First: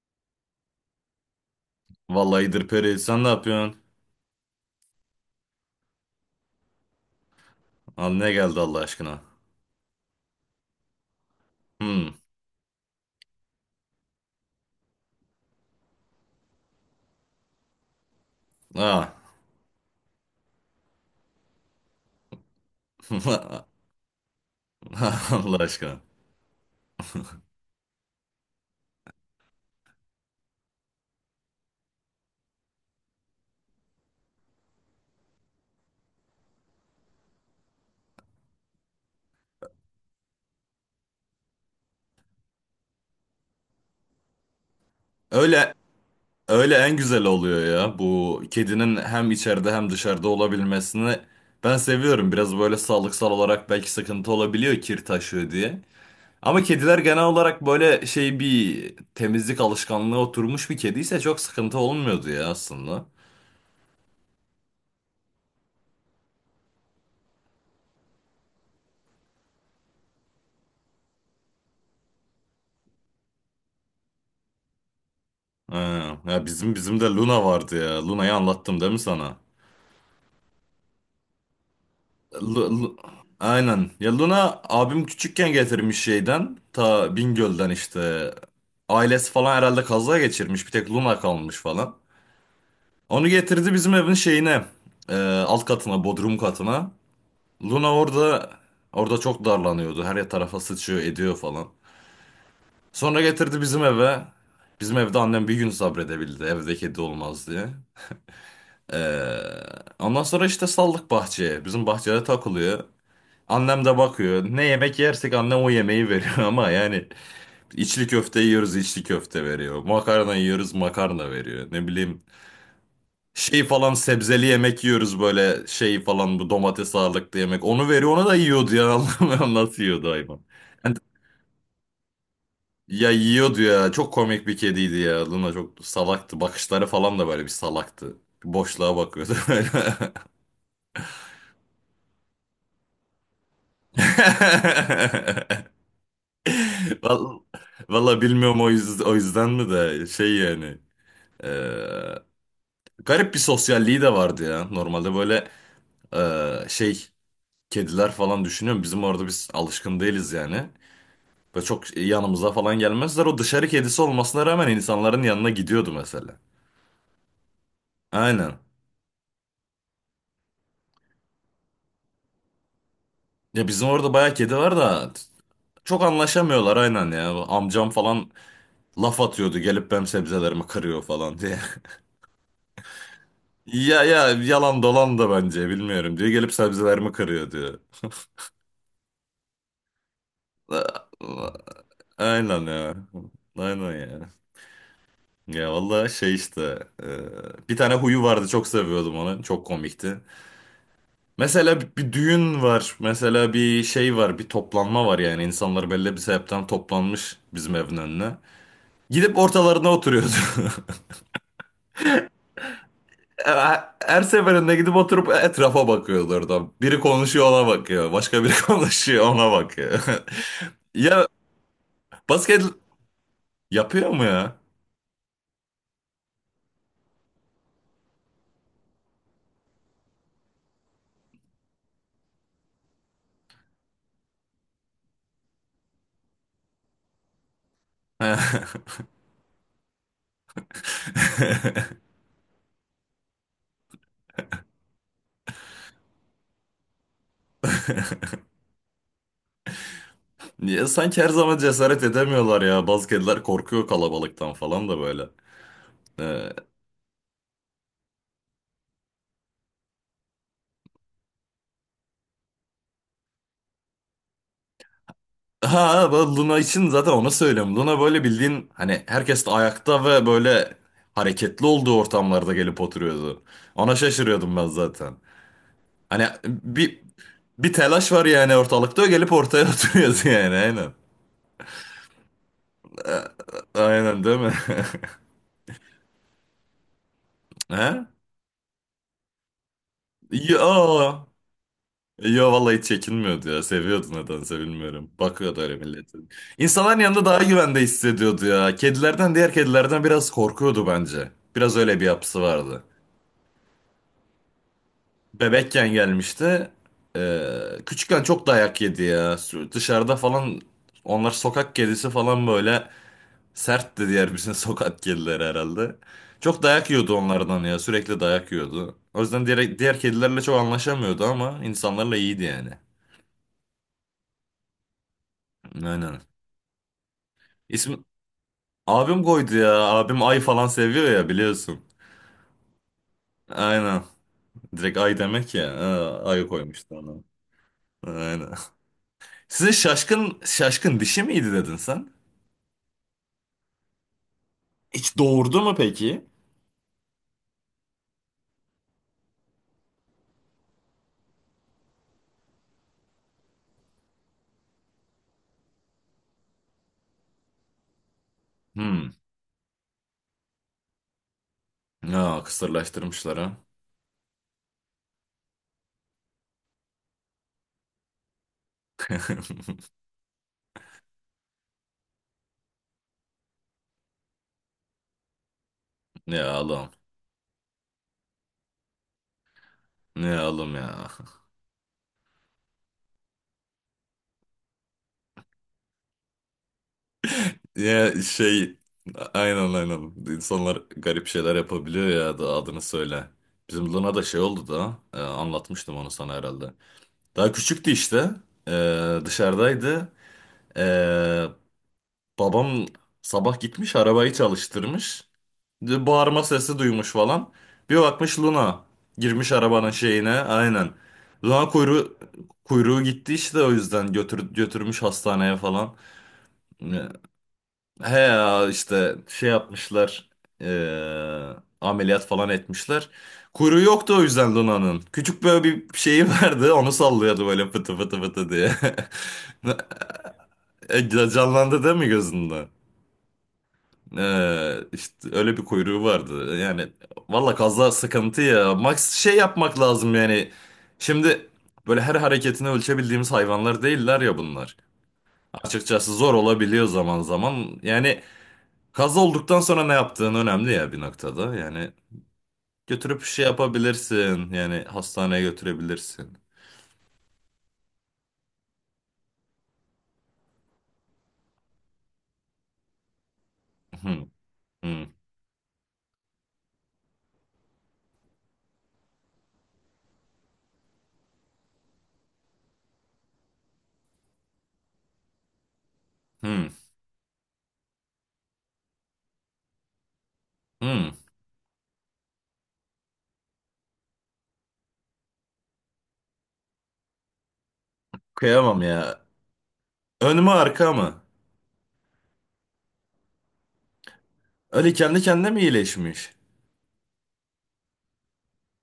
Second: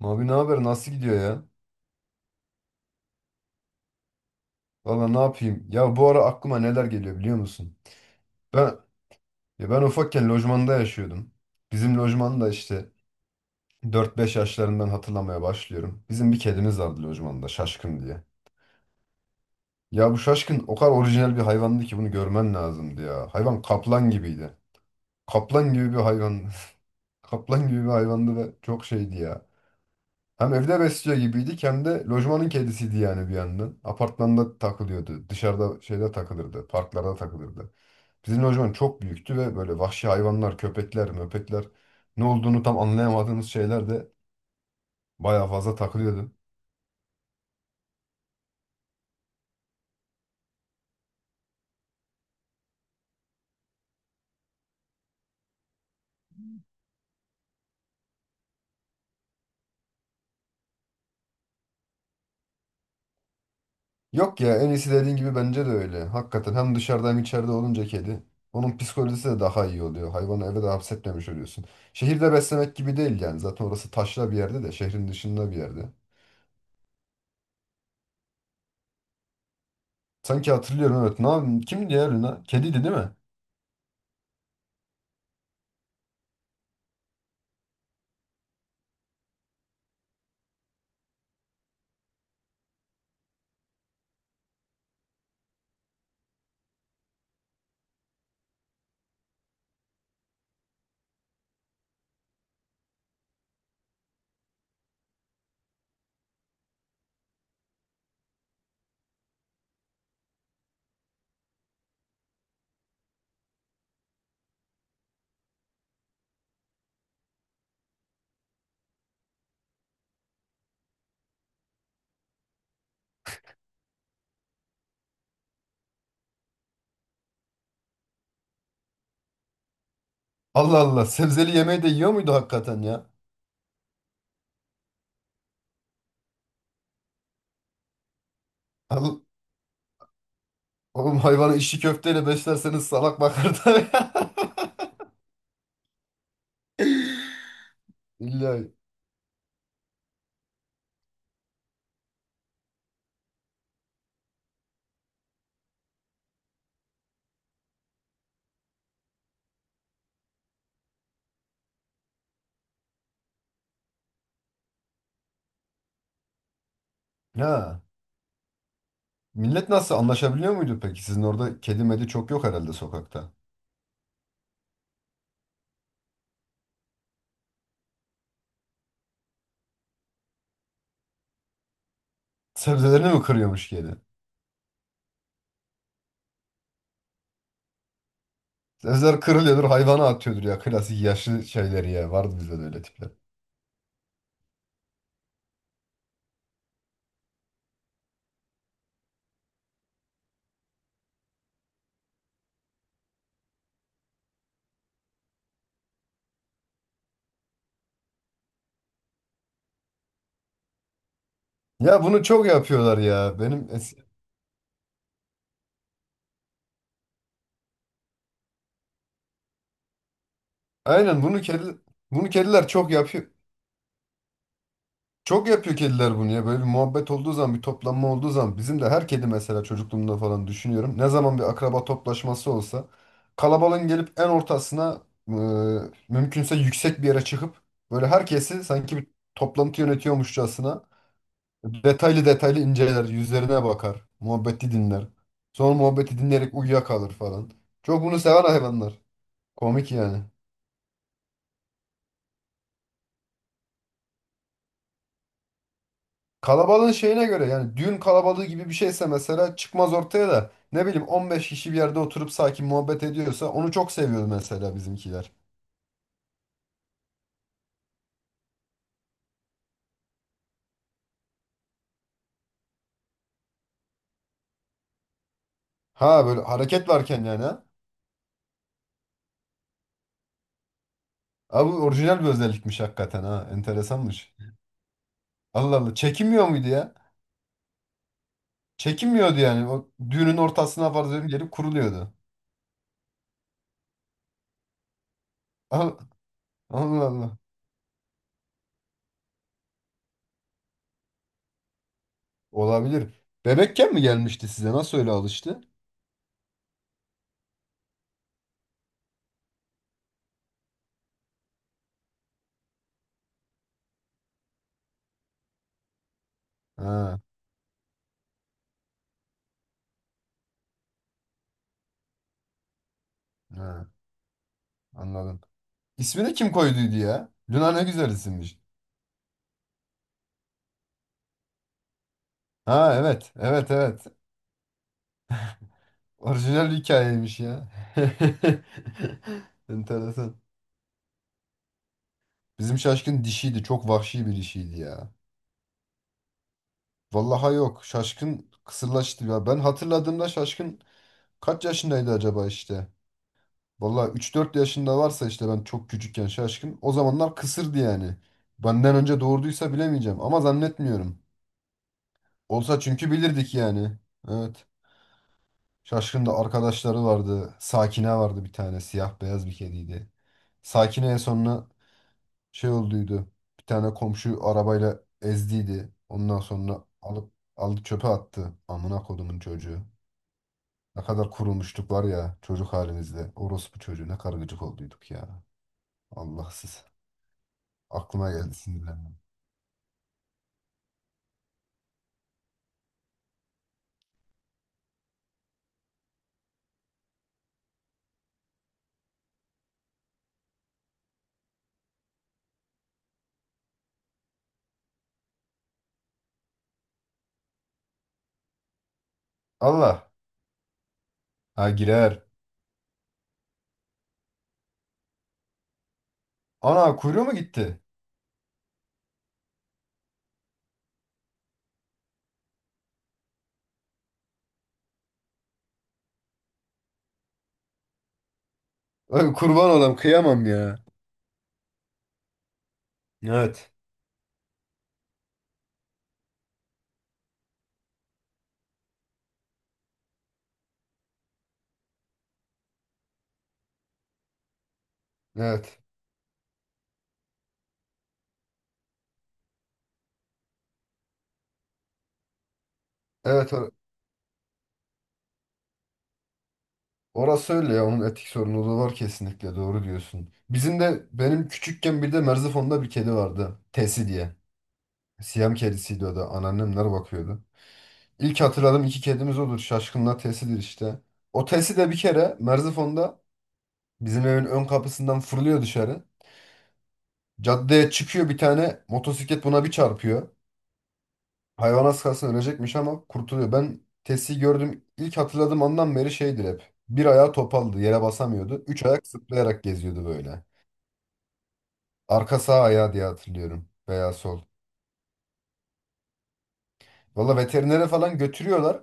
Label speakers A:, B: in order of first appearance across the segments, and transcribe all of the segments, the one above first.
A: Abi ne haber? Nasıl gidiyor ya?
B: Vallahi İdir Peri sen ne yapıyorsun?
A: Valla ne yapayım? Ya bu ara aklıma neler geliyor biliyor musun?
B: Al ne geldi Allah
A: Ben
B: aşkına?
A: ya ben ufakken lojmanda yaşıyordum. Bizim
B: Hmm.
A: lojmanda işte 4-5 yaşlarından hatırlamaya başlıyorum. Bizim bir kedimiz vardı lojmanda Şaşkın diye.
B: Ah.
A: Ya bu Şaşkın o kadar orijinal bir hayvandı ki bunu görmen lazımdı ya. Hayvan kaplan gibiydi.
B: Allah
A: Kaplan gibi bir
B: aşkına.
A: hayvan. Kaplan gibi bir hayvandı ve çok şeydi ya. Hem evde besliyor gibiydik hem de lojmanın kedisiydi yani bir yandan. Apartmanda takılıyordu. Dışarıda şeyde takılırdı. Parklarda takılırdı. Bizim lojman çok büyüktü ve böyle vahşi hayvanlar, köpekler, möpekler ne olduğunu tam anlayamadığımız şeyler de bayağı
B: Öyle
A: fazla takılıyordu.
B: öyle en güzel oluyor ya. Bu kedinin hem içeride hem dışarıda olabilmesini ben seviyorum. Biraz böyle sağlıksal olarak belki sıkıntı olabiliyor, kir taşıyor diye. Ama kediler genel olarak böyle şey, bir temizlik alışkanlığı oturmuş bir kediyse çok sıkıntı olmuyordu ya aslında.
A: Yok ya en iyisi dediğin gibi bence de öyle. Hakikaten hem dışarıda hem içeride olunca kedi. Onun psikolojisi de daha iyi oluyor. Hayvanı eve de hapsetmemiş oluyorsun. Şehirde beslemek gibi değil yani. Zaten orası taşra bir yerde de şehrin dışında bir
B: Ha,
A: yerde.
B: ya bizim de Luna vardı ya. Luna'yı anlattım değil mi sana?
A: Sanki hatırlıyorum evet. Ne yapayım? Kimdi ya Luna?
B: Lu-
A: Kediydi değil
B: Lu-
A: mi?
B: Aynen. Ya Luna abim küçükken getirmiş şeyden. Ta Bingöl'den işte. Ailesi falan herhalde kaza geçirmiş, bir tek Luna kalmış falan. Onu getirdi bizim evin şeyine. e, alt katına, bodrum katına. Luna orada çok darlanıyordu. Her tarafa sıçıyor, ediyor falan. Sonra getirdi bizim eve. Bizim evde annem bir gün sabredebildi, evde kedi olmaz diye. E, ondan sonra işte saldık bahçeye. Bizim bahçede takılıyor. Annem de bakıyor. Ne yemek yersek annem o yemeği veriyor ama yani içli köfte yiyoruz, içli köfte veriyor. Makarna yiyoruz, makarna veriyor. Ne bileyim, şey falan sebzeli yemek yiyoruz böyle şey falan, bu domates ağırlıklı yemek. Onu veriyor, ona da yiyordu ya anlamıyorum nasıl yiyordu hayvan.
A: Allah
B: Yani
A: Allah. Sebzeli yemeği de yiyor muydu hakikaten ya?
B: ya yiyordu ya, çok komik bir kediydi ya Luna, çok salaktı, bakışları falan da böyle bir salaktı. Boşluğa
A: Al-
B: bakıyordu böyle.
A: Oğlum hayvanı içli köfteyle beslerseniz salak bakar tabii.
B: Vallahi, vallahi
A: İlla
B: bilmiyorum, o yüzden mi de şey yani. Ee, garip bir sosyalliği de vardı ya. Normalde böyle şey kediler falan düşünüyorum. Bizim orada biz alışkın değiliz yani. Böyle çok yanımıza falan gelmezler. O dışarı kedisi olmasına rağmen insanların yanına gidiyordu mesela.
A: ha.
B: Aynen.
A: Millet nasıl anlaşabiliyor muydu peki? Sizin orada kedi medi çok yok herhalde sokakta.
B: Ya bizim orada bayağı kedi var da, çok anlaşamıyorlar aynen ya. Amcam falan laf atıyordu, gelip benim sebzelerimi kırıyor falan diye.
A: Sebzelerini mi kırıyormuş kedi?
B: Ya yalan dolan da bence, bilmiyorum diyor. Gelip sebzelerimi kırıyor diyor.
A: Sebzeler kırılıyordur hayvana atıyordur ya klasik yaşlı şeyleri ya. Vardı bizde de
B: Aynen
A: öyle
B: ya.
A: tipler.
B: Aynen ya. Ya vallahi şey işte, bir tane huyu vardı, çok seviyordum onu, çok komikti. Mesela bir düğün var mesela, bir şey var, bir toplanma var yani, insanlar belli bir sebepten toplanmış bizim evin önüne. Gidip ortalarına oturuyordu.
A: Ya bunu çok yapıyorlar ya.
B: Her her seferinde gidip oturup etrafa bakıyordu orada. Biri konuşuyor, ona bakıyor, başka biri konuşuyor, ona bakıyor.
A: Aynen
B: Ya
A: bunu kedi bunu
B: basket
A: kediler çok yapıyor.
B: yapıyor mu ya?
A: Çok yapıyor kediler bunu ya. Böyle bir muhabbet olduğu zaman, bir toplanma olduğu zaman bizim de her kedi mesela çocukluğumda falan düşünüyorum. Ne zaman bir akraba toplaşması olsa kalabalığın gelip en ortasına e, mümkünse yüksek bir yere çıkıp böyle herkesi sanki bir toplantı yönetiyormuşçasına detaylı detaylı inceler, yüzlerine bakar, muhabbeti dinler. Sonra muhabbeti dinleyerek uyuyakalır falan. Çok bunu seven hayvanlar. Komik yani.
B: Niye sanki her zaman cesaret edemiyorlar ya. Bazı kediler korkuyor kalabalıktan falan da böyle. Ee,
A: Kalabalığın şeyine göre yani düğün kalabalığı gibi bir şeyse mesela çıkmaz ortaya da ne bileyim 15 kişi bir yerde oturup sakin muhabbet ediyorsa onu çok seviyor mesela bizimkiler.
B: ha, bu Luna için zaten onu söylüyorum. Luna böyle, bildiğin hani, herkes de ayakta ve böyle hareketli olduğu ortamlarda gelip oturuyordu. Ona şaşırıyordum ben zaten.
A: Ha
B: Hani
A: böyle hareket
B: bir
A: varken yani ha.
B: bir telaş var yani ortalıkta, o gelip ortaya oturuyordu yani, aynen.
A: Abi orijinal bir özellikmiş hakikaten ha.
B: Aynen
A: Enteresanmış.
B: değil mi?
A: Allah Allah. Çekinmiyor muydu ya?
B: He?
A: Çekinmiyordu yani. O düğünün
B: Ya,
A: ortasına farz edelim gelip kuruluyordu.
B: Yo, vallahi hiç çekinmiyordu ya. Seviyordu nedense, bilmiyorum. Bakıyordu öyle
A: Al-
B: millete. İnsanların
A: Allah
B: yanında
A: Allah.
B: daha güvende hissediyordu ya. Diğer kedilerden biraz korkuyordu bence. Biraz öyle bir yapısı vardı.
A: Olabilir. Bebekken mi gelmişti size? Nasıl öyle alıştı?
B: Bebekken gelmişti. Ee, küçükken çok dayak yedi ya. Dışarıda falan, onlar sokak kedisi falan, böyle sertti diğer bizim sokak kedileri herhalde. Çok dayak yiyordu
A: Ha,
B: onlardan ya. Sürekli dayak yiyordu. O yüzden diğer kedilerle çok anlaşamıyordu ama insanlarla iyiydi yani.
A: ha, anladım.
B: Aynen.
A: İsmini kim koyduydu ya? Luna ne
B: İsmi,
A: güzel isimmiş.
B: Abim koydu ya. Abim ay falan seviyor ya, biliyorsun.
A: Ha, evet. Evet,
B: Aynen.
A: evet.
B: Direkt ay demek ya. Ha, ay
A: Orijinal bir
B: koymuştu ona.
A: hikayeymiş ya.
B: Aynen. Size
A: Enteresan.
B: Şaşkın dişi miydi dedin sen?
A: Bizim Şaşkın dişiydi. Çok vahşi bir dişiydi ya.
B: Hiç doğurdu mu peki?
A: Vallahi yok. Şaşkın kısırlaştı ya. Ben hatırladığımda Şaşkın kaç yaşındaydı acaba işte? Vallahi 3-4 yaşında varsa işte ben çok küçükken Şaşkın. O zamanlar kısırdı yani. Benden
B: Hmm.
A: önce doğurduysa bilemeyeceğim ama zannetmiyorum.
B: Ya
A: Olsa çünkü
B: kısırlaştırmışlar
A: bilirdik
B: ha.
A: yani. Evet. Şaşkın'da arkadaşları vardı. Sakine vardı bir tane. Siyah beyaz bir kediydi. Sakine en sonuna şey olduydu. Bir tane komşu arabayla ezdiydi. Ondan
B: Ne
A: sonra
B: oğlum.
A: aldı çöpe attı. Amına kodumun çocuğu.
B: Ne oğlum
A: Ne
B: ya.
A: kadar kurulmuştuk var ya çocuk halimizde. Orospu çocuğu ne kadar gıcık olduyduk ya. Allahsız.
B: Ya
A: Aklıma geldi
B: şey,
A: sinirlendim.
B: aynen aynen. İnsanlar garip şeyler yapabiliyor ya, da adını söyle. Bizim Luna da şey oldu da, anlatmıştım onu sana herhalde. Daha küçüktü işte. E, dışarıdaydı. Ee, babam sabah gitmiş, arabayı çalıştırmış. Bağırma sesi duymuş falan. Bir bakmış, Luna girmiş arabanın
A: Allah.
B: şeyine, aynen. Luna
A: Ha
B: kuyruğu,
A: girer.
B: kuyruğu gitti işte, o yüzden götürmüş hastaneye falan.
A: Ana
B: Ee,
A: kuyruğu mu gitti?
B: He ya, işte şey yapmışlar. ee, Ameliyat falan etmişler. Kuyruğu yoktu o yüzden Luna'nın. Küçük böyle bir şeyi vardı, onu sallıyordu böyle, fıtı fıtı fıtı diye.
A: Ay, kurban olam kıyamam ya.
B: Canlandı değil mi gözünde?
A: Evet.
B: İşte öyle bir kuyruğu vardı. Yani valla kaza sıkıntı ya. Max şey yapmak lazım yani. Şimdi böyle her hareketini ölçebildiğimiz hayvanlar değiller ya bunlar.
A: Evet.
B: Açıkçası zor olabiliyor zaman zaman. Yani kaza olduktan sonra ne yaptığın önemli ya bir noktada. Yani götürüp şey
A: Evet.
B: yapabilirsin. Yani hastaneye götürebilirsin.
A: Orası öyle ya, onun etik sorunu da var, kesinlikle doğru diyorsun. Bizim de benim küçükken bir de Merzifon'da bir kedi vardı.
B: Hı,
A: Tesi diye.
B: hı,
A: Siyam kedisiydi o da. Anneannemler bakıyordu. İlk hatırladığım iki kedimiz odur. Şaşkınla Tesi'dir işte. O Tesi de bir kere Merzifon'da bizim evin ön kapısından fırlıyor dışarı.
B: hı,
A: Caddeye çıkıyor, bir tane motosiklet buna bir çarpıyor.
B: hı.
A: Hayvan az kalsın ölecekmiş ama kurtuluyor. Ben Tesi'yi gördüm. İlk hatırladığım andan beri şeydir hep. Bir ayağı topaldı, yere basamıyordu.
B: Kıyamam
A: Üç ayak
B: ya.
A: zıplayarak geziyordu
B: Ön
A: böyle.
B: mü arka mı?
A: Arka sağ ayağı diye hatırlıyorum. Veya sol.
B: Öyle kendi kendine mi iyileşmiş?
A: Valla veterinere falan götürüyorlar.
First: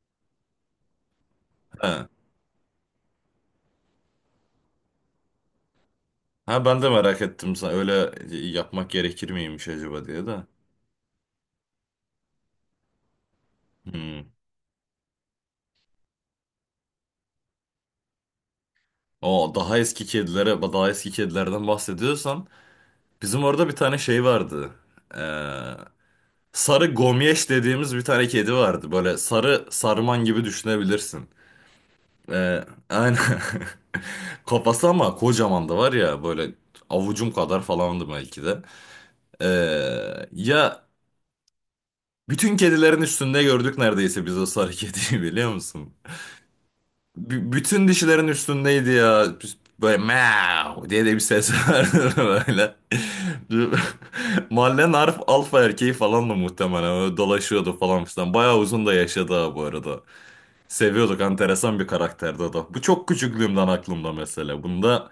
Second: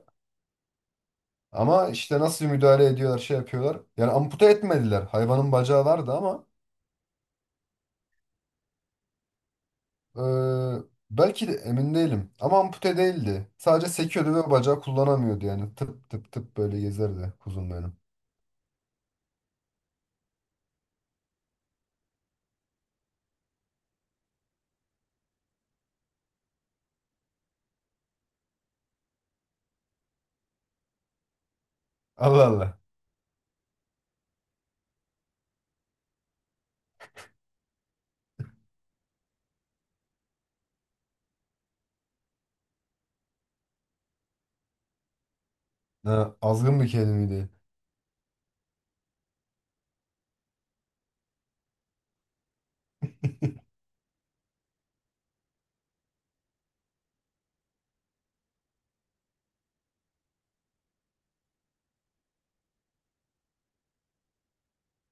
A: Ama
B: Ha.
A: işte nasıl müdahale ediyorlar, şey yapıyorlar. Yani ampute etmediler. Hayvanın bacağı vardı ama
B: Ha, ben de merak ettim, sen öyle yapmak gerekir miymiş acaba diye de.
A: eee, belki de emin değilim. Ama ampute değildi. Sadece
B: Hmm.
A: sekiyordu ve bacağı kullanamıyordu yani. Tıp tıp tıp böyle gezerdi kuzum benim.
B: O daha eski kedilerden bahsediyorsan, bizim orada bir tane şey vardı. Ee, sarı gomyeş dediğimiz bir tane kedi vardı. Böyle sarı sarman gibi düşünebilirsin.
A: Allah
B: Ee,
A: Allah.
B: aynen. Kafası ama kocaman, da var ya böyle, avucum kadar falandı belki de. Ee, ya bütün kedilerin üstünde gördük neredeyse biz o sarı kediyi, biliyor musun?
A: Ha, azgın bir kedi miydi?
B: Bütün dişilerin üstündeydi ya. Böyle meow diye de bir ses vardı, böyle. Mahallenin alfa erkeği falan da muhtemelen, öyle dolaşıyordu falan filan. Bayağı uzun da yaşadı ha bu arada. Seviyorduk, enteresan bir karakterdi o da. Bu çok küçüklüğümden aklımda mesela. Bunda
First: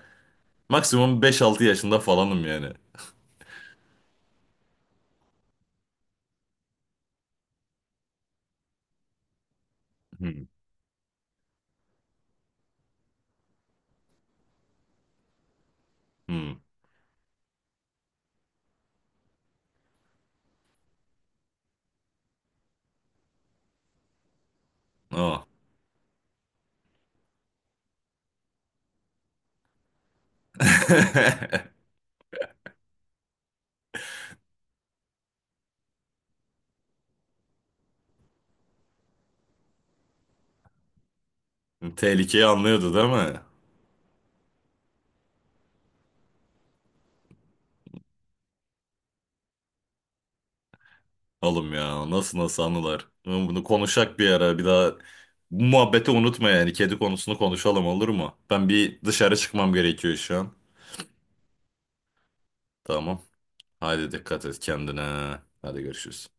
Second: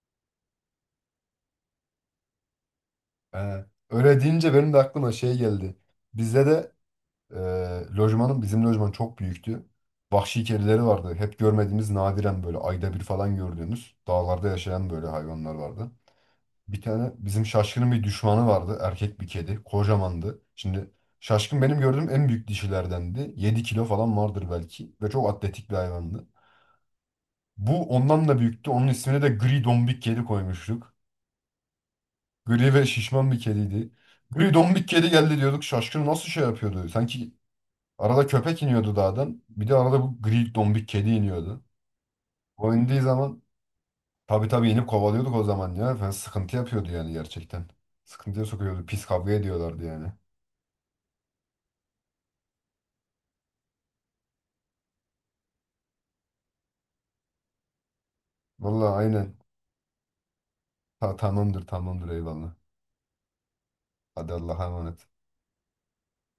B: maksimum beş altı yaşında falanım yani.
A: Ha, öyle deyince benim de aklıma şey geldi. Bizde de Ee, lojmanın bizim lojman çok büyüktü.
B: Hmm.
A: Vahşi kedileri vardı. Hep görmediğimiz, nadiren böyle ayda bir falan gördüğümüz, dağlarda yaşayan böyle hayvanlar vardı.
B: Hmm.
A: Bir tane bizim Şaşkın'ın bir düşmanı vardı. Erkek bir kedi. Kocamandı. Şimdi Şaşkın benim gördüğüm en büyük dişilerdendi. 7 kilo falan vardır belki. Ve çok
B: O.
A: atletik bir hayvandı. Bu ondan da büyüktü. Onun ismini de gri dombik kedi koymuştuk. Gri ve şişman bir kediydi. Gri dombik kedi geldi diyorduk. Şaşkın nasıl şey yapıyordu? Arada köpek iniyordu dağdan. Bir de arada bu gri dombik kedi iniyordu.
B: Tehlikeyi
A: O
B: anlıyordu
A: indiği
B: değil mi?
A: zaman tabii tabii inip kovalıyorduk o zaman ya. Falan sıkıntı yapıyordu yani gerçekten. Sıkıntıya sokuyordu. Pis kavga ediyorlardı yani.
B: Oğlum ya, nasıl nasıl anılar. Oğlum bunu konuşak bir ara, bir daha bu muhabbeti unutma yani, kedi konusunu konuşalım, olur mu? Ben
A: Vallahi
B: bir dışarı
A: aynen.
B: çıkmam gerekiyor şu an.
A: Tamamdır tamamdır eyvallah.
B: Tamam. Hadi
A: Hadi
B: dikkat et
A: Allah'a emanet.
B: kendine. Hadi görüşürüz.